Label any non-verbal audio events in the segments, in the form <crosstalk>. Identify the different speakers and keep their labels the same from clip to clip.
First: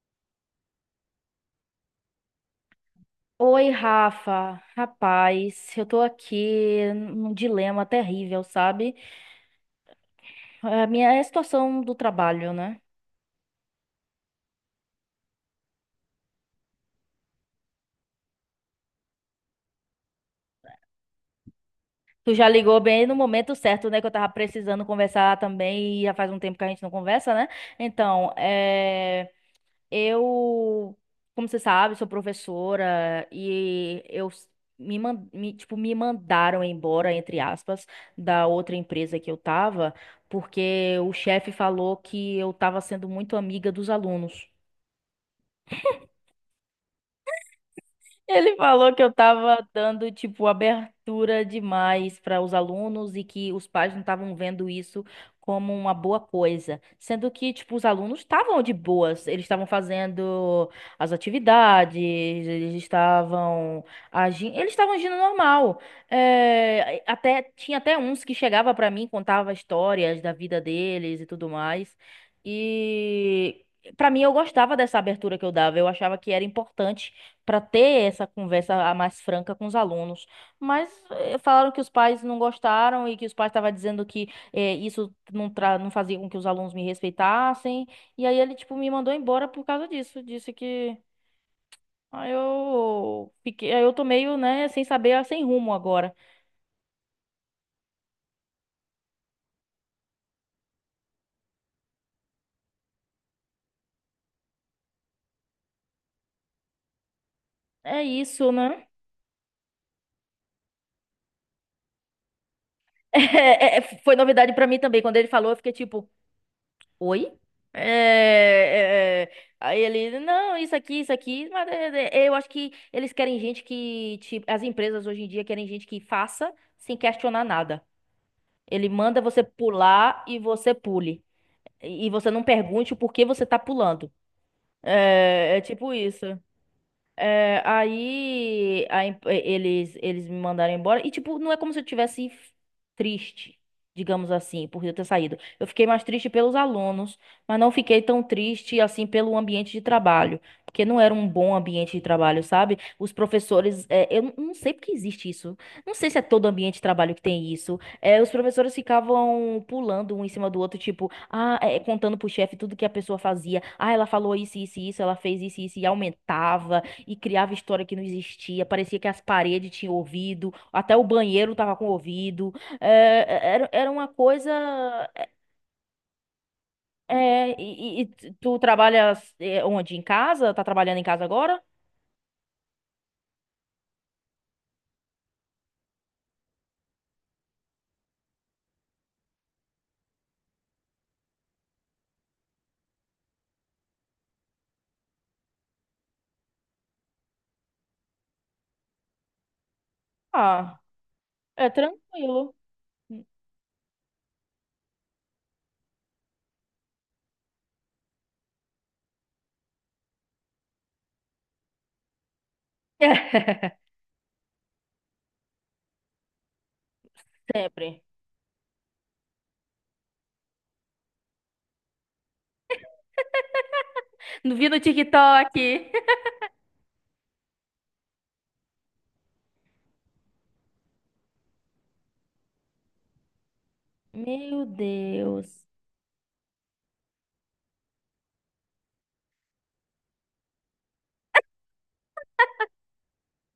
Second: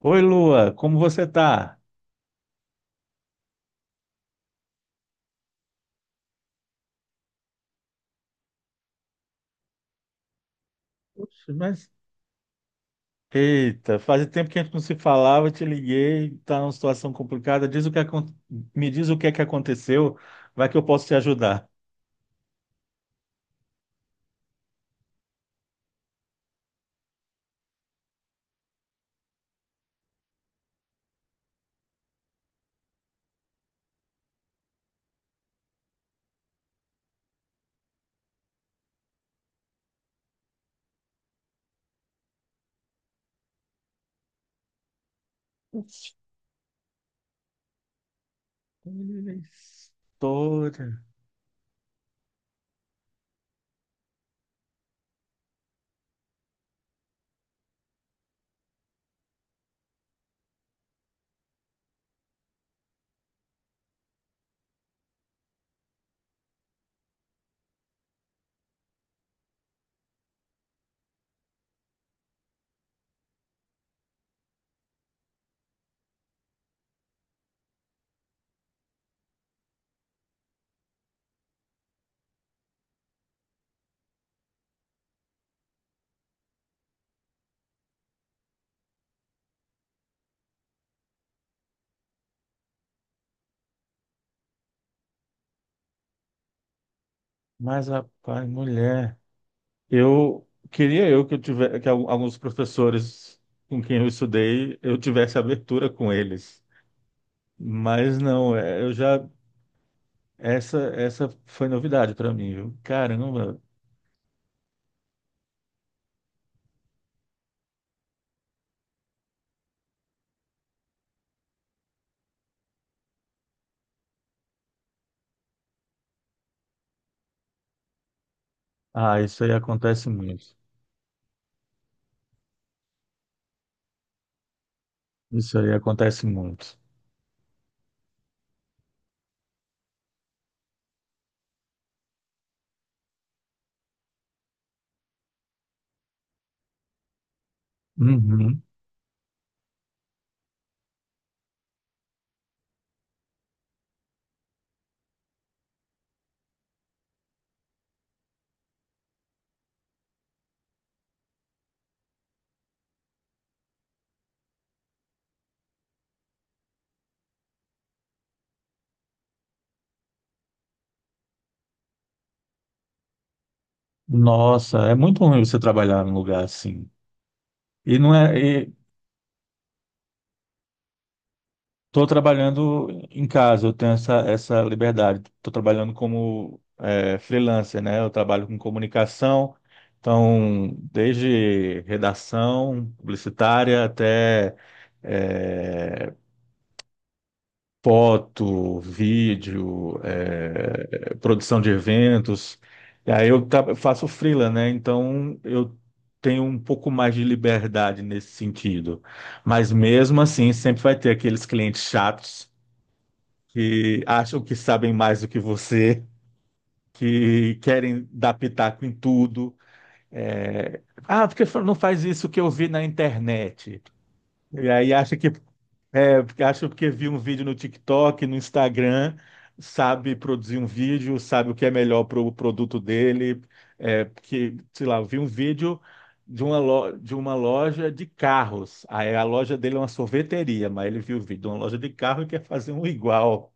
Speaker 1: Oi, Lua, como você tá?
Speaker 2: Oi, Rafa. Rapaz, eu tô aqui num dilema terrível, sabe? A minha é a
Speaker 1: Poxa,
Speaker 2: situação do trabalho, né?
Speaker 1: eita, faz tempo que a gente não se falava, eu te liguei, tá numa situação complicada. Diz o que acon- Me diz o que é que aconteceu, vai que eu posso te ajudar.
Speaker 2: Tu já ligou bem no momento certo, né? Que eu tava precisando conversar também e já faz um tempo que a gente não conversa, né? Então, é. Eu, como você sabe, sou professora e eu s- me, man- me, tipo, me mandaram embora, entre aspas, da outra empresa que eu tava, porque o chefe falou que eu tava sendo muito amiga dos alunos.
Speaker 1: Putz,
Speaker 2: Ele falou que eu
Speaker 1: olha a
Speaker 2: tava dando, tipo,
Speaker 1: História,
Speaker 2: abertura demais para os alunos e que os pais não estavam vendo isso como uma boa coisa. Sendo que, tipo, os alunos estavam de boas, eles estavam fazendo as atividades, eles estavam eles estavam agindo normal. É, até tinha até uns que chegava para mim, contava histórias da vida deles e tudo mais. E. Para mim, eu gostava dessa abertura que eu dava. Eu achava que era importante para ter essa conversa a mais franca com os alunos. Mas falaram que os pais não gostaram e que os pais estavam dizendo que isso não, tra não fazia com que os alunos me respeitassem. E aí ele, tipo, me mandou embora por causa disso. Disse que. Aí eu fiquei, aí eu tô meio, né, sem saber, sem rumo agora.
Speaker 1: mas rapaz, mulher, eu queria eu que eu tivesse que al- alguns professores com quem eu estudei, eu tivesse abertura com eles.
Speaker 2: É
Speaker 1: Mas
Speaker 2: isso,
Speaker 1: não, é,
Speaker 2: né?
Speaker 1: eu
Speaker 2: <laughs>
Speaker 1: já essa essa foi novidade para mim, viu? Caramba.
Speaker 2: É, é, foi novidade pra mim também. Quando ele falou, eu fiquei tipo. Oi? É, é, é. Aí ele, não, isso aqui, mas é, é, é, eu acho que eles querem gente que, tipo, as empresas hoje em dia querem gente que faça sem questionar nada. Ele
Speaker 1: Ah,
Speaker 2: manda
Speaker 1: isso
Speaker 2: você
Speaker 1: aí acontece
Speaker 2: pular e
Speaker 1: muito.
Speaker 2: você pule. E você não pergunte o porquê você tá pulando. É,
Speaker 1: Isso
Speaker 2: é
Speaker 1: aí
Speaker 2: tipo isso.
Speaker 1: acontece muito.
Speaker 2: É, aí, eles me mandaram embora. E, tipo, não é como se eu tivesse triste, digamos assim, por eu ter saído. Eu fiquei mais triste pelos alunos, mas não fiquei tão
Speaker 1: Uhum.
Speaker 2: triste, assim, pelo ambiente de trabalho. Porque não era um bom ambiente de trabalho, sabe? Os professores, eu não sei porque existe isso. Não sei se é todo ambiente de trabalho que tem isso. É, os professores ficavam pulando um em cima do outro, tipo, contando pro chefe tudo que a pessoa fazia. Ah, ela falou isso, isso, isso, ela fez isso, isso, e aumentava e criava história que não existia. Parecia que as paredes tinham ouvido, até o banheiro tava com ouvido. É, é, era uma coisa.
Speaker 1: Nossa, é muito
Speaker 2: É,
Speaker 1: ruim você trabalhar num lugar assim.
Speaker 2: é,
Speaker 1: E
Speaker 2: e, e-
Speaker 1: não
Speaker 2: e tu
Speaker 1: é? E
Speaker 2: trabalhas, onde? Em casa? Tá trabalhando em casa agora?
Speaker 1: tô trabalhando em casa, eu tenho essa liberdade. Estou trabalhando como é, freelancer, né? Eu trabalho com comunicação, então, desde redação publicitária até. É, foto, vídeo,
Speaker 2: Ah,
Speaker 1: produção
Speaker 2: é
Speaker 1: de
Speaker 2: tranquilo.
Speaker 1: eventos. E aí faço freela, né? Então eu tenho um pouco mais de liberdade nesse sentido. Mas mesmo assim, sempre vai ter aqueles clientes chatos
Speaker 2: <laughs>
Speaker 1: que acham que sabem mais do que você, que
Speaker 2: Sempre.
Speaker 1: querem dar pitaco em tudo. Eh, ah, porque não faz isso que eu vi na internet.
Speaker 2: Vi
Speaker 1: E
Speaker 2: no
Speaker 1: aí acha que
Speaker 2: TikTok.
Speaker 1: Acho porque vi um vídeo no TikTok, no Instagram, sabe produzir um vídeo, sabe o que é melhor para o produto dele. É, porque,
Speaker 2: Meu
Speaker 1: sei lá, eu vi um
Speaker 2: Deus.
Speaker 1: vídeo de uma, de uma loja de carros. Aí a loja dele é uma sorveteria, mas ele viu o vídeo de uma loja de carro e quer fazer um igual.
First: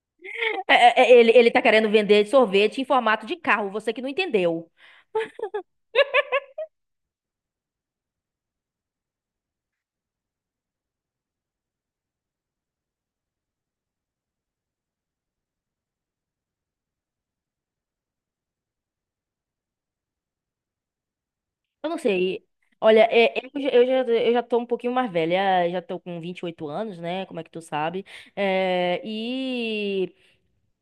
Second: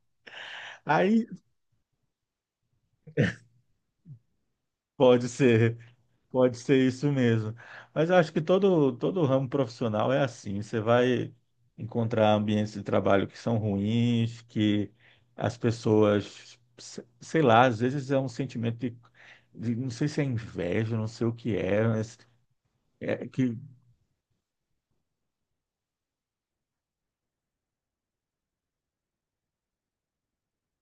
Speaker 2: É, é, é,
Speaker 1: Aí
Speaker 2: ele, ele tá querendo vender sorvete em formato de carro, você que não entendeu.
Speaker 1: pode ser. Pode ser isso mesmo. Mas eu acho que todo, todo ramo profissional é assim. Você vai encontrar ambientes de trabalho que são ruins, que as pessoas, sei lá, às vezes é um sentimento de, não sei se é inveja, não sei o que é,
Speaker 2: Eu não
Speaker 1: mas
Speaker 2: sei. Olha,
Speaker 1: é
Speaker 2: é,
Speaker 1: que.
Speaker 2: eu, já, eu já eu já tô um pouquinho mais velha, já tô com 28 anos, né? Como é que tu sabe? E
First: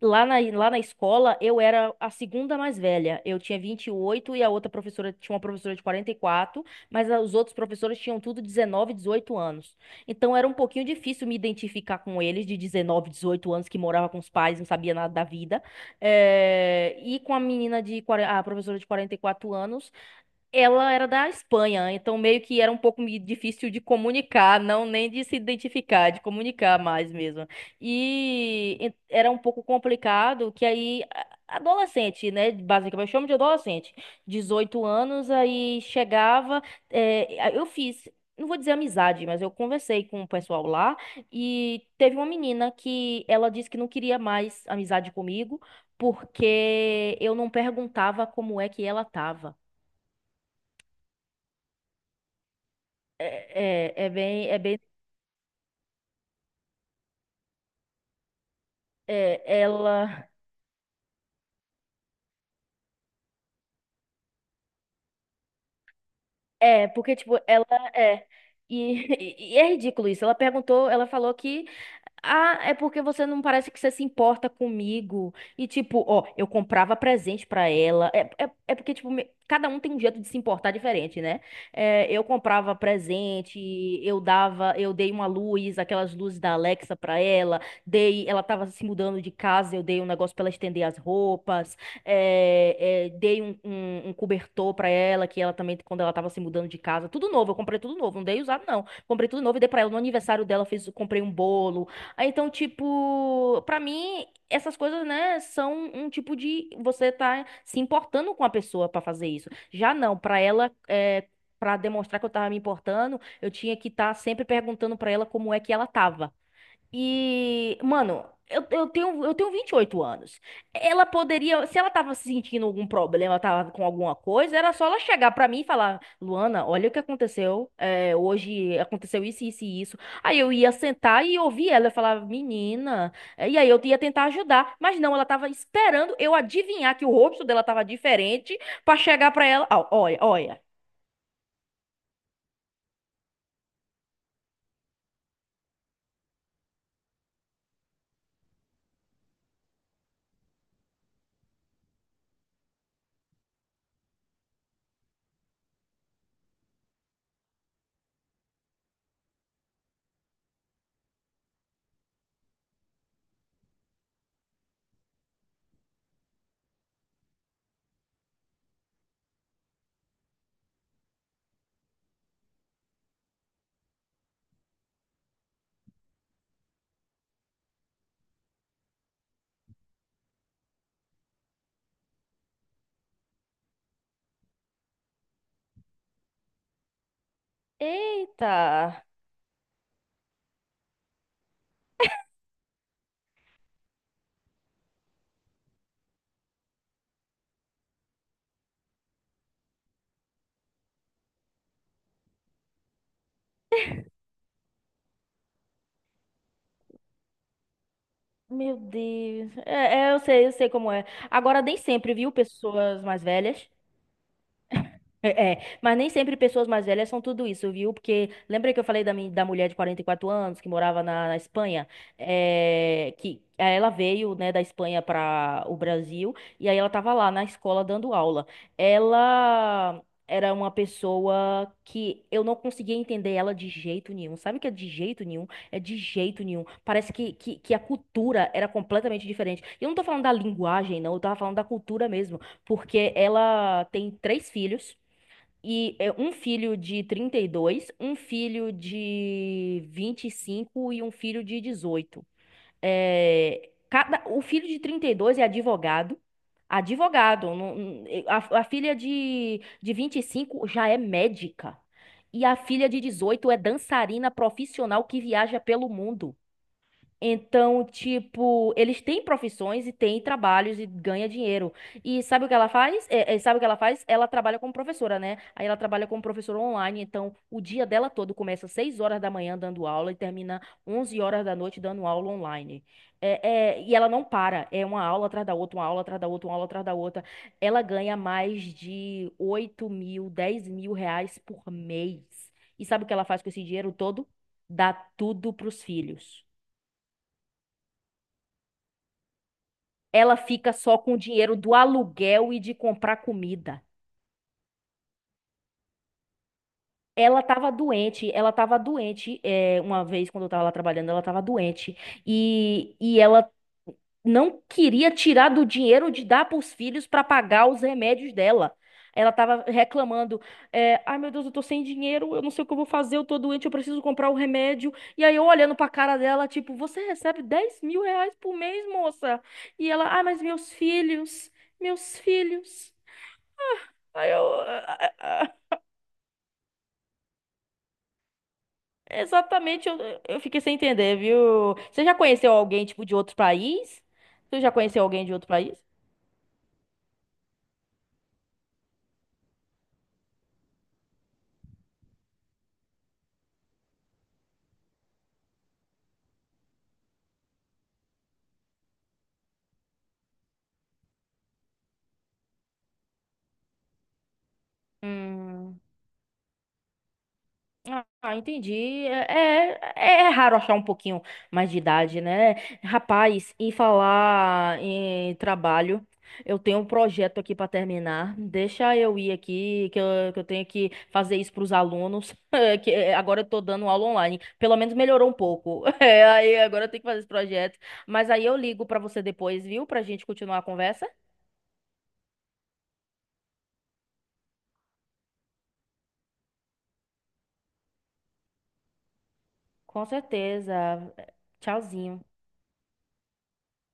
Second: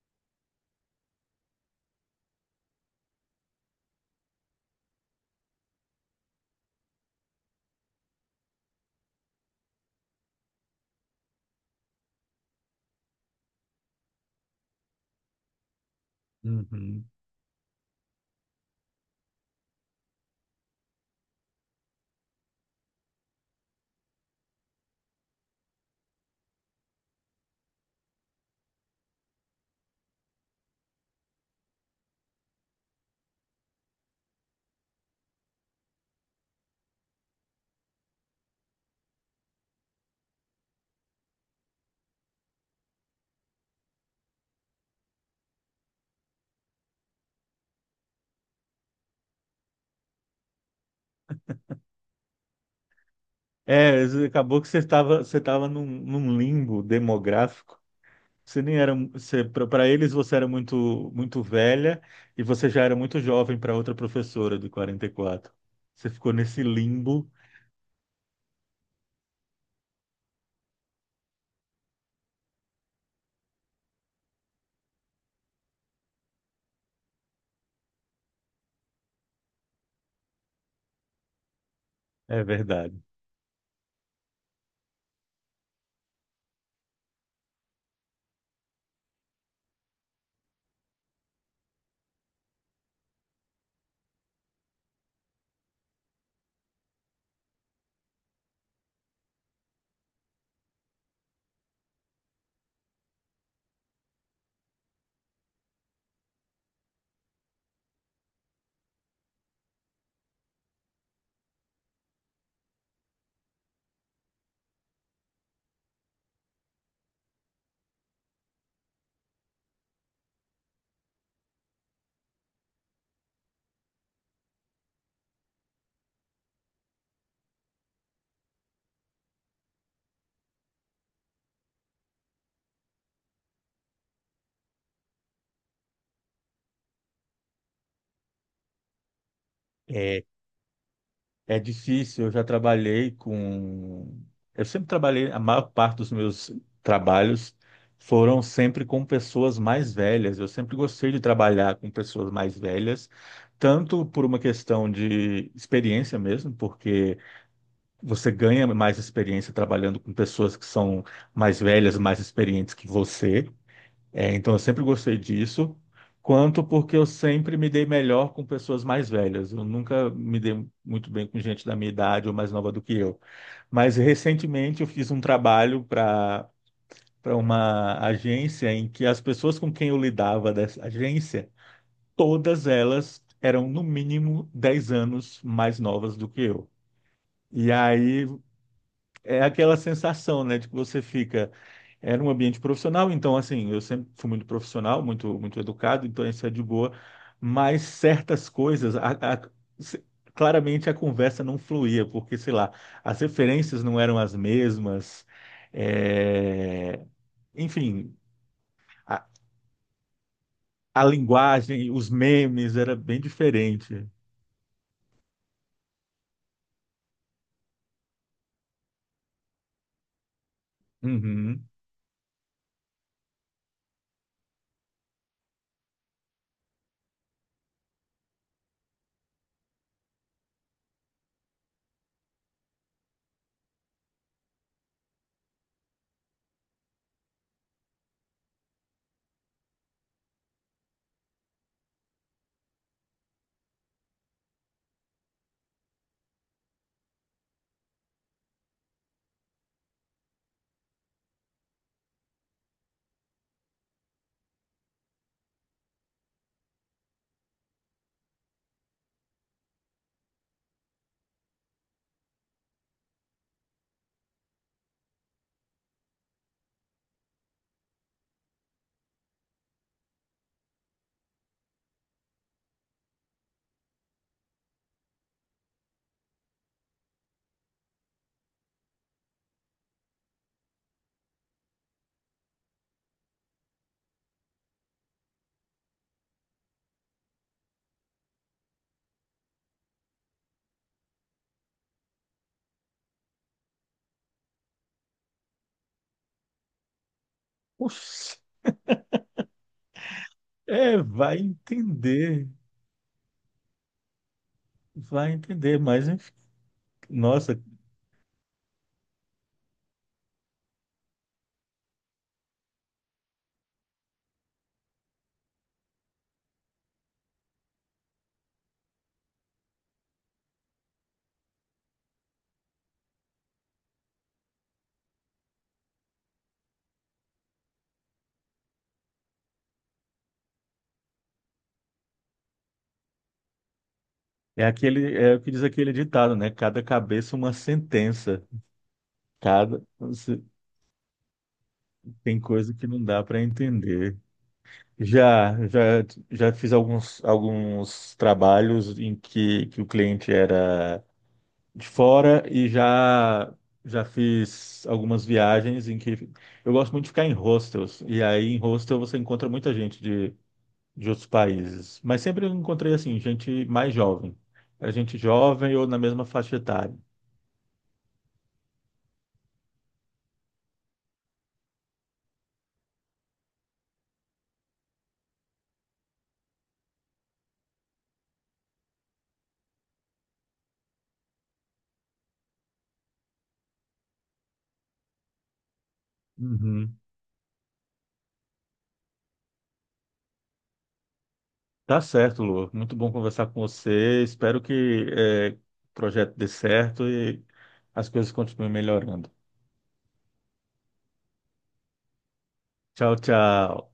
Speaker 2: lá na escola eu era a segunda mais velha. Eu tinha 28 e a outra professora tinha uma professora de 44, mas os outros professores tinham tudo 19 18 anos. Então era um pouquinho difícil me identificar com eles de 19 18 anos que morava com os pais, não sabia nada da vida. É,
Speaker 1: Uhum.
Speaker 2: e com a menina de, 40, a professora de 44 anos. Ela era da Espanha, então meio que era um pouco difícil de comunicar, não nem de se identificar, de comunicar mais mesmo. Era um pouco complicado que adolescente, né, basicamente, eu chamo de adolescente, 18 anos, aí chegava, eu fiz, não vou dizer amizade, mas eu conversei com o pessoal lá e teve uma menina que ela disse que não queria mais amizade comigo porque eu não perguntava como é que ela tava. É,
Speaker 1: É,
Speaker 2: é, é bem, é
Speaker 1: acabou que você
Speaker 2: bem,
Speaker 1: estava você estava num, num limbo demográfico. Você nem era,
Speaker 2: é,
Speaker 1: você, para eles
Speaker 2: ela,
Speaker 1: você era muito muito velha e você já era muito jovem para outra professora de 44. Você ficou nesse
Speaker 2: é, porque,
Speaker 1: limbo,
Speaker 2: tipo, ela é, e, <laughs> É ridículo isso. Ela falou que: "Ah, é porque você não parece que você se importa comigo." E tipo, ó, eu comprava presente pra ela. Porque, tipo, cada um tem um jeito de se importar diferente, né? Eu
Speaker 1: é
Speaker 2: comprava
Speaker 1: verdade.
Speaker 2: presente, eu dei uma luz, aquelas luzes da Alexa pra ela. Dei, ela tava se mudando de casa, eu dei um negócio pra ela estender as roupas. Dei um cobertor pra ela, que ela também, quando ela tava se mudando de casa, tudo novo, eu comprei tudo novo, não dei usado, não. Comprei tudo novo e dei pra ela. No aniversário dela, comprei um bolo. Ah, então, tipo, pra mim, essas coisas, né, são um tipo de você tá se importando com a pessoa pra fazer isso. Já não, pra ela é: pra demonstrar que eu tava me importando, eu tinha que estar sempre perguntando pra ela como é que ela tava. E, mano, eu tenho 28 anos. Ela poderia, se ela tava se sentindo algum problema, ela tava com alguma coisa, era só ela chegar pra mim e falar: "Luana, olha o que aconteceu, hoje aconteceu isso, isso e isso." Aí eu ia sentar e ouvir ela. Eu falava: "Menina, e aí eu ia tentar ajudar. Mas não, ela tava esperando eu adivinhar que o rosto dela tava diferente pra chegar pra ela: "Ó, olha,
Speaker 1: É,
Speaker 2: olha."
Speaker 1: é difícil, eu sempre trabalhei, a maior parte dos meus trabalhos foram sempre com pessoas mais velhas. Eu sempre gostei de trabalhar com pessoas mais velhas, tanto por uma questão de experiência mesmo, porque você ganha mais experiência trabalhando com pessoas que são mais velhas, mais experientes que você. É, então, eu sempre gostei disso. Quanto porque eu sempre me dei melhor com pessoas mais velhas. Eu nunca me dei muito bem com gente da minha idade ou mais nova do que eu. Mas recentemente eu fiz um trabalho para uma agência em que as pessoas com quem eu lidava dessa agência, todas elas eram no mínimo 10 anos mais novas do que eu. E aí
Speaker 2: Eita.
Speaker 1: é aquela sensação, né, de que você fica, era um ambiente profissional, então assim, eu sempre fui muito profissional, muito muito educado, então isso é de boa, mas certas coisas, se- claramente a conversa não fluía, porque sei lá, as referências não eram as mesmas, é, enfim,
Speaker 2: Meu
Speaker 1: a,
Speaker 2: Deus. Eu sei como
Speaker 1: a
Speaker 2: é. Agora, nem
Speaker 1: linguagem, os
Speaker 2: sempre, viu,
Speaker 1: memes era
Speaker 2: pessoas
Speaker 1: bem
Speaker 2: mais velhas.
Speaker 1: diferente.
Speaker 2: É, é. Mas nem sempre pessoas mais velhas são tudo isso, viu? Porque lembra que eu falei da mulher de 44 anos que morava na
Speaker 1: Uhum.
Speaker 2: Espanha? Que aí ela veio, né, da Espanha para o Brasil e aí ela tava lá na escola dando aula. Ela era uma pessoa que eu não conseguia entender ela de jeito nenhum. Sabe o que é de jeito nenhum? É de jeito nenhum. Parece que a cultura era completamente diferente. E eu não tô falando da linguagem, não, eu tava falando da cultura mesmo, porque ela tem três filhos e é um filho de 32, um filho de 25 e cinco e um filho de 18. O filho de 32 é advogado. Advogado. A filha de 25 já é médica. E a filha de 18 é dançarina profissional, que viaja pelo mundo. Então, tipo, eles têm profissões e têm trabalhos e ganha dinheiro. E sabe o que ela faz? Sabe o que ela faz? Ela trabalha como professora, né? Aí ela trabalha como professora online, então o dia dela todo começa às 6 horas da manhã dando aula e termina 11 horas da noite dando aula online. E ela não para, é uma aula atrás da outra, uma aula atrás da outra, uma aula atrás da outra. Ela ganha mais de 8 mil, 10 mil reais por mês. E sabe o que ela faz com esse dinheiro todo? Dá tudo pros filhos.
Speaker 1: Oxi,
Speaker 2: Ela fica
Speaker 1: é,
Speaker 2: só com o dinheiro do aluguel e de comprar comida.
Speaker 1: vai entender, mas enfim, nossa.
Speaker 2: Ela tava doente, uma vez quando eu tava lá trabalhando, ela tava doente. E ela não queria tirar do dinheiro de dar para os filhos para pagar os remédios dela. Ela tava reclamando, ai meu Deus, eu tô sem dinheiro, eu não sei o que eu vou fazer, eu tô doente, eu preciso comprar o remédio. E aí eu olhando pra cara dela, tipo: "Você recebe 10 mil reais por mês, moça?" E ela: "Ai, mas meus filhos, meus filhos." Aí eu,
Speaker 1: É
Speaker 2: ah,
Speaker 1: aquele, é o que
Speaker 2: ah,
Speaker 1: diz
Speaker 2: ah,
Speaker 1: aquele ditado, né? Cada cabeça uma sentença. Cada
Speaker 2: Exatamente, eu
Speaker 1: se-
Speaker 2: fiquei sem entender, viu? Você já
Speaker 1: tem
Speaker 2: conheceu
Speaker 1: coisa
Speaker 2: alguém,
Speaker 1: que não
Speaker 2: tipo, de
Speaker 1: dá
Speaker 2: outro
Speaker 1: para
Speaker 2: país?
Speaker 1: entender.
Speaker 2: Tu já conheceu alguém de outro
Speaker 1: Já,
Speaker 2: país?
Speaker 1: já, já fiz alguns trabalhos em que o cliente era de fora e já, já fiz algumas viagens em que eu gosto muito de ficar em hostels. E aí em hostel você encontra muita gente de outros países. Mas sempre eu encontrei assim, gente mais jovem. Era gente jovem
Speaker 2: Hum.
Speaker 1: ou na mesma faixa etária.
Speaker 2: Ah, entendi. É raro achar um pouquinho mais de idade, né? Rapaz, em falar em trabalho, eu tenho um projeto aqui para terminar. Deixa eu ir aqui, que eu tenho que fazer isso para os alunos. <laughs> Agora eu tô dando aula online. Pelo menos melhorou um pouco. <laughs> Aí agora eu
Speaker 1: Uhum.
Speaker 2: tenho que fazer esse projeto. Mas aí eu ligo para você depois, viu? Pra gente continuar a conversa.
Speaker 1: Tá certo, Lu. Muito bom conversar com você. Espero que o projeto dê certo e as coisas continuem melhorando.
Speaker 2: Com certeza. Tchauzinho.
Speaker 1: Tchau, tchau.